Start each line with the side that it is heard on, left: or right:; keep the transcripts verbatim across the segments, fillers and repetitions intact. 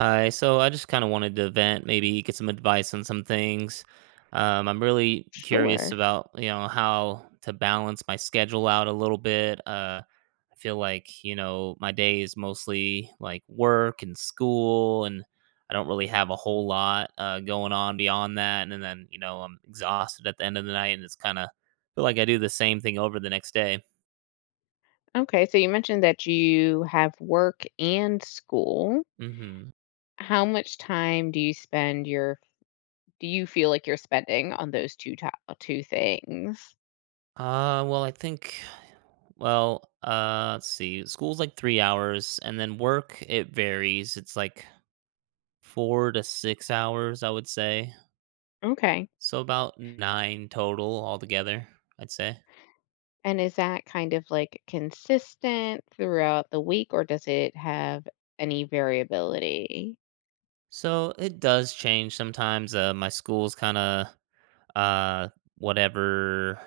right: Hi, so I just kind of wanted to vent, maybe get some advice on some things. Um, I'm really curious
left: Sure.
right: about, you know, how to balance my schedule out a little bit. Uh, I feel like, you know, my day is mostly like work and school, and I don't really have a whole lot uh, going on beyond that. And then, you know, I'm exhausted at the end of the night, and it's kind of feel like I do the same thing over the next day.
left: Okay, so you mentioned that you have work and school.
right: hmm
left: How much time do you spend your do you feel like you're spending on those two to- two things?
right: Uh, well, I think, well, uh, let's see. School's like three hours, and then work, it varies. It's like four to six hours, I would say.
left: Okay.
right: So about nine total altogether, I'd say.
left: And is that kind of like consistent throughout the week, or does it have any variability?
right: So it does change sometimes. Uh, my school's kind of, uh, whatever.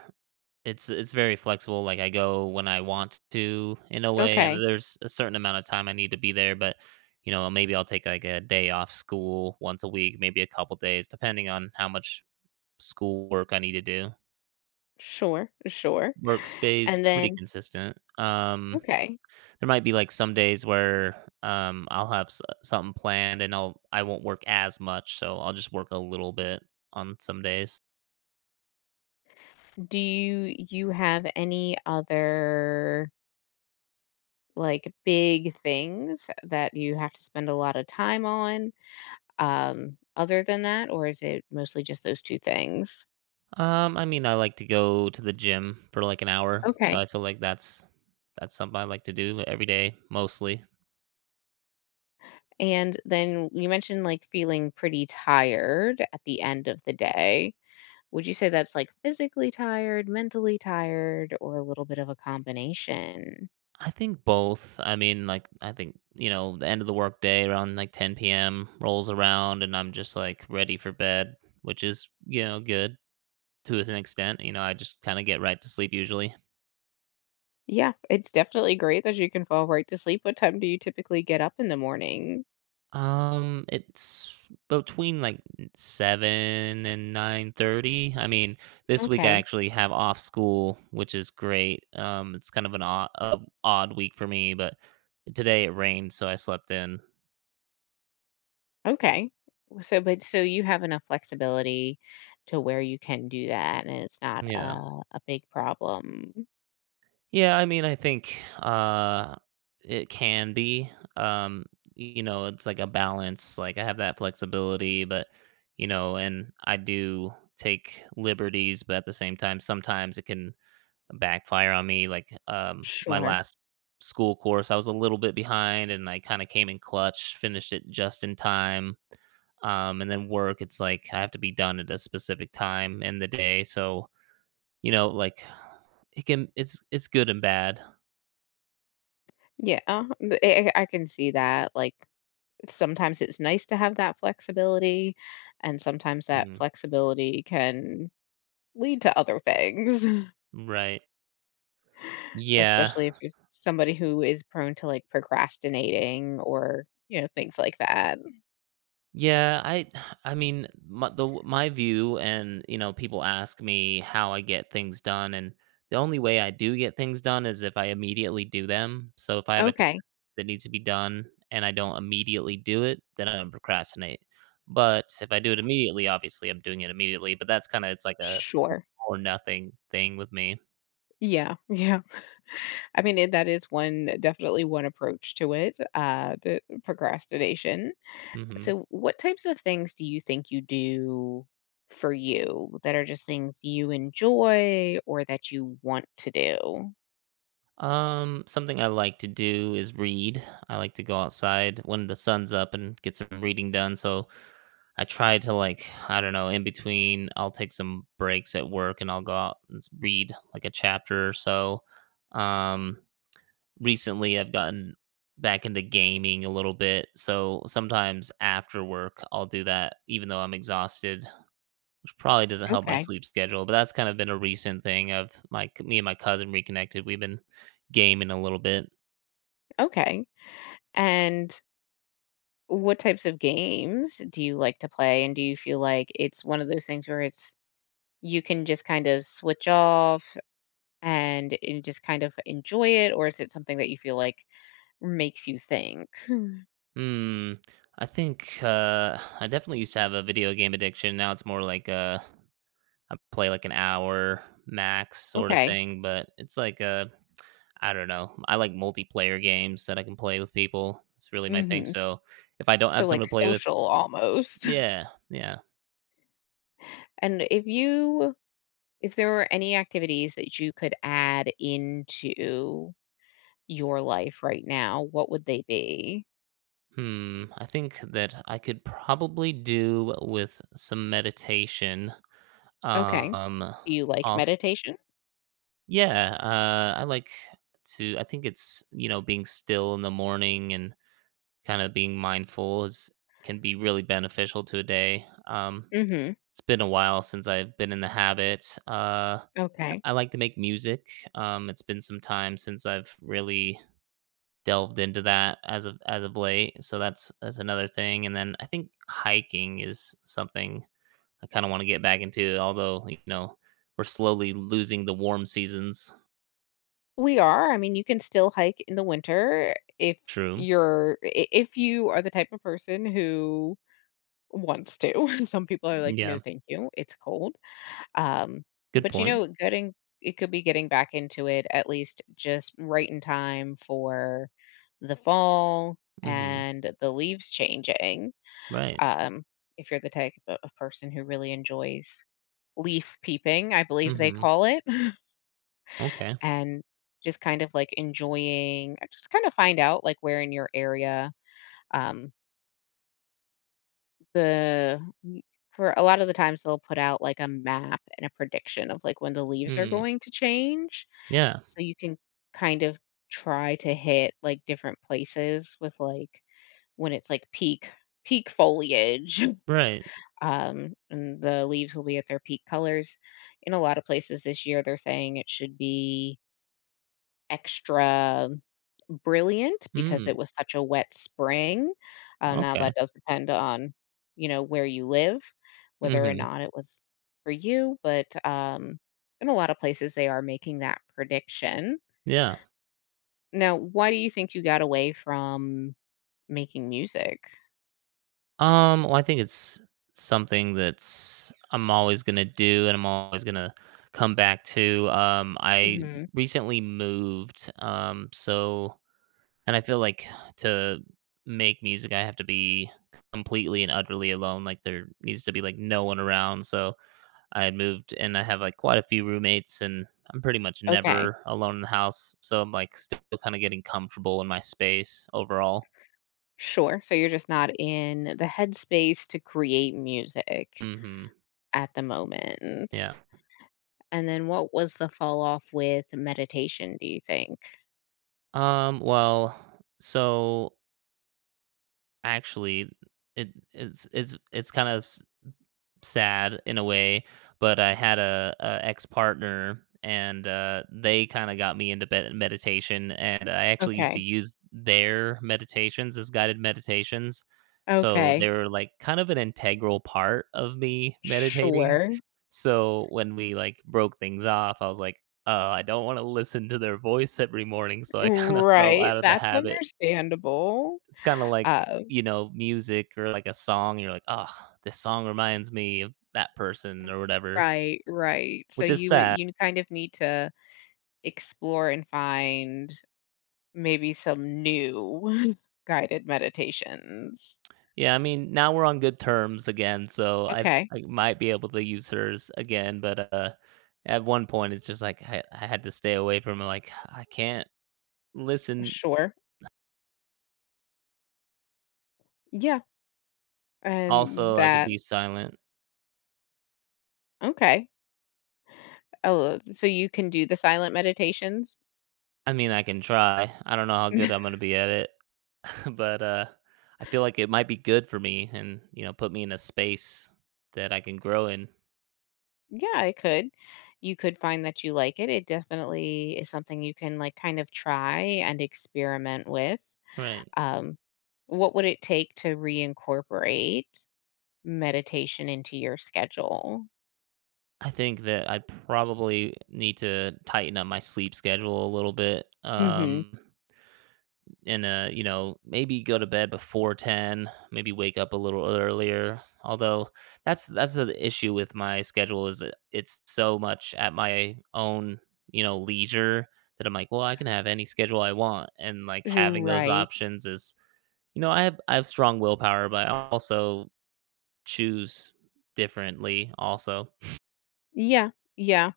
right: It's it's very flexible, like, I go when I want to in a way, and
left: Okay.
right: there's a certain amount of time I need to be there, but, you know, maybe I'll take, like, a day off school once a week, maybe a couple days, depending on how much school work I need to do.
left: Sure, sure.
right: Work stays
left: And
right: pretty
left: then
right: consistent. Um,
left: okay.
right: there might be, like, some days where, um, I'll have s something planned and I'll I won't work as much, so I'll just work a little bit on some days.
left: Do you you have any other like big things that you have to spend a lot of time on, um, other than that, or is it mostly just those two things?
right: Um, I mean, I like to go to the gym for like an hour, so
left: Okay.
right: I feel like that's that's something I like to do every day, mostly.
left: And then you mentioned like feeling pretty tired at the end of the day. Would you say that's like physically tired, mentally tired, or a little bit of a combination?
right: I think both. I mean, like I think you know the end of the workday around like ten p m rolls around, and I'm just like ready for bed, which is you know good to an extent. You know, I just kind of get right to sleep usually.
left: Yeah, it's definitely great that you can fall right to sleep. What time do you typically get up in the morning?
right: Um, it's between like seven and nine thirty. I mean, this week I
left: Okay.
right: actually have off school, which is great. Um, it's kind of an odd, uh, odd week for me, but today it rained, so I slept in.
left: Okay. So, but so you have enough flexibility to where you can do that, and it's not a
right: Yeah,
left: a big problem.
right: yeah. I mean, I think uh, it can be. Um, you know, it's like a balance. Like I have that flexibility, but you know, and I do take liberties, but at the same time, sometimes it can backfire on me, like, um, my
left: Sure.
right: last school course, I was a little bit behind and I kinda came in clutch, finished it just in time, um, and then work, it's like I have to be done at a specific time in the day, so, you know, like, it can it's it's good and bad.
left: Yeah, th- I, I can see that. Like sometimes it's nice to have that flexibility, and sometimes that
right: Mm,
left: flexibility can lead to other things,
right: right. Yeah.
left: especially if you're somebody who is prone to like procrastinating, or you know things like that.
right: Yeah, I I mean, my the my view and, you know, people ask me how I get things done, and the only way I do get things done is if I immediately do them, so if I have a
left: Okay.
right: that needs to be done and I don't immediately do it, then I'm gonna procrastinate. But if I do it immediately, obviously I'm doing it immediately, but that's kinda it's like a
left: Sure.
right: or nothing thing with me.
left: Yeah. Yeah. I mean, it that is one definitely one approach to it, uh, the procrastination.
right: Mhm.
left: So what types of things do you think you do for you that are just things you enjoy or that you want to do?
right: Um, something I like to do is read. I like to go outside when the sun's up and get some reading done, so I try to, like, I don't know, in between, I'll take some breaks at work and I'll go out and s read, like, a chapter or so. Um, recently I've gotten back into gaming a little bit. So sometimes after work, I'll do that even though I'm exhausted, which probably doesn't help my
left: Okay.
right: sleep schedule. But that's kind of been a recent thing of my me and my cousin reconnected. We've been gaming a little bit.
left: Okay. And what types of games do you like to play? And do you feel like it's one of those things where it's you can just kind of switch off and, and just kind of enjoy it, or is it something that you feel like makes you think? Hmm.
right: Hmm. I think uh, I definitely used to have a video game addiction. Now it's more like uh, I play like an hour max sort of
left: Okay.
right: thing, but it's like a I don't know. I like multiplayer games that I can play with people. It's really my thing.
left: Mhm.
right: So if I don't
left: So,
right: have
left: like,
right: someone to play with,
left: social almost.
right: yeah, yeah.
left: And if you if there were any activities that you could add into your life right now, what would they be?
right: Hmm. I think that I could probably do with some meditation.
left: Okay.
right: Um.
left: Do you like
right: Also,
left: meditation?
right: yeah. Uh. I like to. I think it's you know being still in the morning and kind of being mindful is can be really beneficial to a day. Um.
left: Mhm.
right: It's been a while since I've been in the habit. Uh.
left: Okay.
right: I like to make music. Um, it's been some time since I've really delved into that as of as of late, so that's that's another thing. And then I think hiking is something I kind of want to get back into, although you know we're slowly losing the warm seasons.
left: We are. I mean, you can still hike in the winter if
right: True.
left: you're I if you are the type of person who wants to. Some people are like, "No,
right: Yeah.
left: thank you. It's cold." Um,
right: Good
left: but, you
right: point.
left: know, getting it could be getting back into it at least just right in time for the fall
right: Hmm.
left: and the leaves changing.
right: Right.
left: Um, if you're the type of of person who really enjoys leaf peeping, I believe they
right: Hmm.
left: call it,
right: Okay.
left: and just kind of like enjoying, just kind of find out like where in your area, um, the for a lot of the times they'll put out like a map and a prediction of like when the leaves are
right: Mm.
left: going to change.
right: Yeah.
left: So you can kind of try to hit, like, different places with, like, when it's, like, peak peak foliage,
right: Right.
left: um, and the leaves will be at their peak colors. In a lot of places this year, they're saying it should be extra brilliant because
right: Mm.
left: it was such a wet spring. Uh, now
right: Okay.
left: that does depend on, you know, where you live, whether or
right: Hmm.
left: not it was for you, but, um, in a lot of places, they are making that prediction.
right: Yeah.
left: Now, why do you think you got away from making music?
right: Um, well, I think it's something that's I'm always gonna do, and I'm always gonna come back to. Um, I
left: Mhm.
right: recently moved, um, so and I feel like to make music, I have to be completely and utterly alone. Like there needs to be like no one around. So I had moved, and I have like quite a few roommates, and I'm pretty much
left: Okay,
right: never alone in the house. So I'm like still kind of getting comfortable in my space overall.
left: sure. So you're just not in the headspace to create music
right: Mm-hmm.
left: at the moment.
right: Yeah.
left: And then what was the fall off with meditation, do you think?
right: Um, well, so actually it it's it's it's kind of sad in a way, but I had a, a ex-partner and uh they kind of got me into bed meditation and I actually used to
left: Okay.
right: use their meditations as guided meditations. So
left: Okay.
right: they were like kind of an integral part of me meditating.
left: Sure.
right: So when we like broke things off, I was like, oh, I don't want to listen to their voice every morning. So I kind of fell
left: Right.
right: out of the
left: That's
right: habit
left: understandable.
right: it's kinda like,
left: Uh,
right: you know, music or like a song, you're like, "Ugh, this song reminds me of that person," or whatever,
left: right, right. So
right: which is
left: you would-
right: sad.
left: you kind of need to explore and find maybe some new guided meditations.
right: Yeah, I mean, now we're on good terms again, so I
left: Okay,
right: I might be able to use hers again, but, uh, at one point, it's just like I I had to stay away from it, like, I can't listen.
left: sure. Yeah, and
right: Also, I could
left: that
right: be silent.
left: okay. Oh, so you can do the silent meditations?
right: I mean, I can try. I don't know how good I'm gonna be at it, but, uh, I feel like it might be good for me and, you know, put me in a space that I can grow in.
left: Yeah, I could. You could find that you like it. It definitely is something you can like kind of try and experiment with.
right: Right.
left: Um, what would it take to reincorporate meditation into your schedule?
right: I think that I probably need to tighten up my sleep schedule a little bit.
left: Mm-hmm.
right: Um, and uh, you know, maybe go to bed before ten, maybe wake up a little earlier. Although that's that's the issue with my schedule is that it's so much at my own, you know, leisure that I'm like, well, I can have any schedule I want. And like having those
left: Right.
right: options is, you know, I have I have strong willpower, but I also choose differently also.
left: Yeah. Yeah.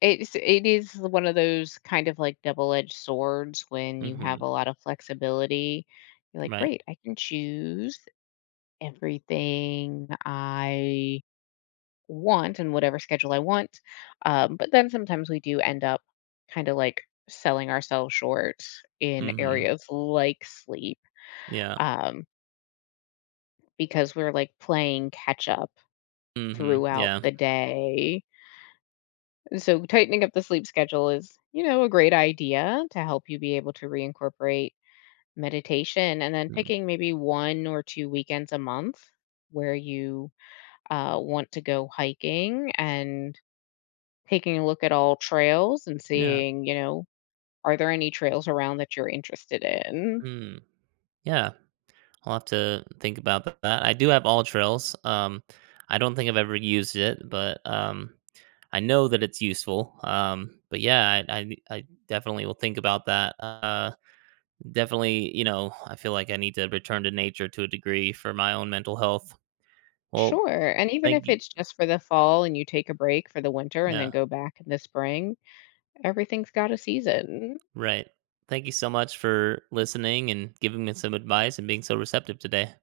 left: It's it is one of those kind of like double-edged swords when you have
right: Mhm.
left: a lot of flexibility. You're like,
right: Right.
left: "Great, I can choose everything I want and whatever schedule I want." Um, but then sometimes we do end up kind of like selling ourselves short in
right: Mhm.
left: areas like sleep,
right: Yeah.
left: um, because we're like playing catch up
right: Mhm.
left: throughout
right: Yeah.
left: the day. So, tightening up the sleep schedule is, you know, a great idea to help you be able to reincorporate meditation, and then
right: Mm.
left: picking maybe one or two weekends a month where you uh, want to go hiking and taking a look at all trails and
right: Yeah.
left: seeing, you know, are there any trails around that you're interested in?
right: Mm. Yeah. I'll have to think about th that. I do have all trails. Um, I don't think I've ever used it, but, um, I know that it's useful. Um, but yeah, I, I I definitely will think about that. Uh, definitely, you know, I feel like I need to return to nature to a degree for my own mental health. Well,
left: Sure. And even
right: thank
left: if
right: you
left: it's just for the fall and you take a break for the winter and then
right: Yeah,
left: go back in the spring, everything's got a season.
right: right. Thank you so much for listening and giving me some advice and being so receptive today.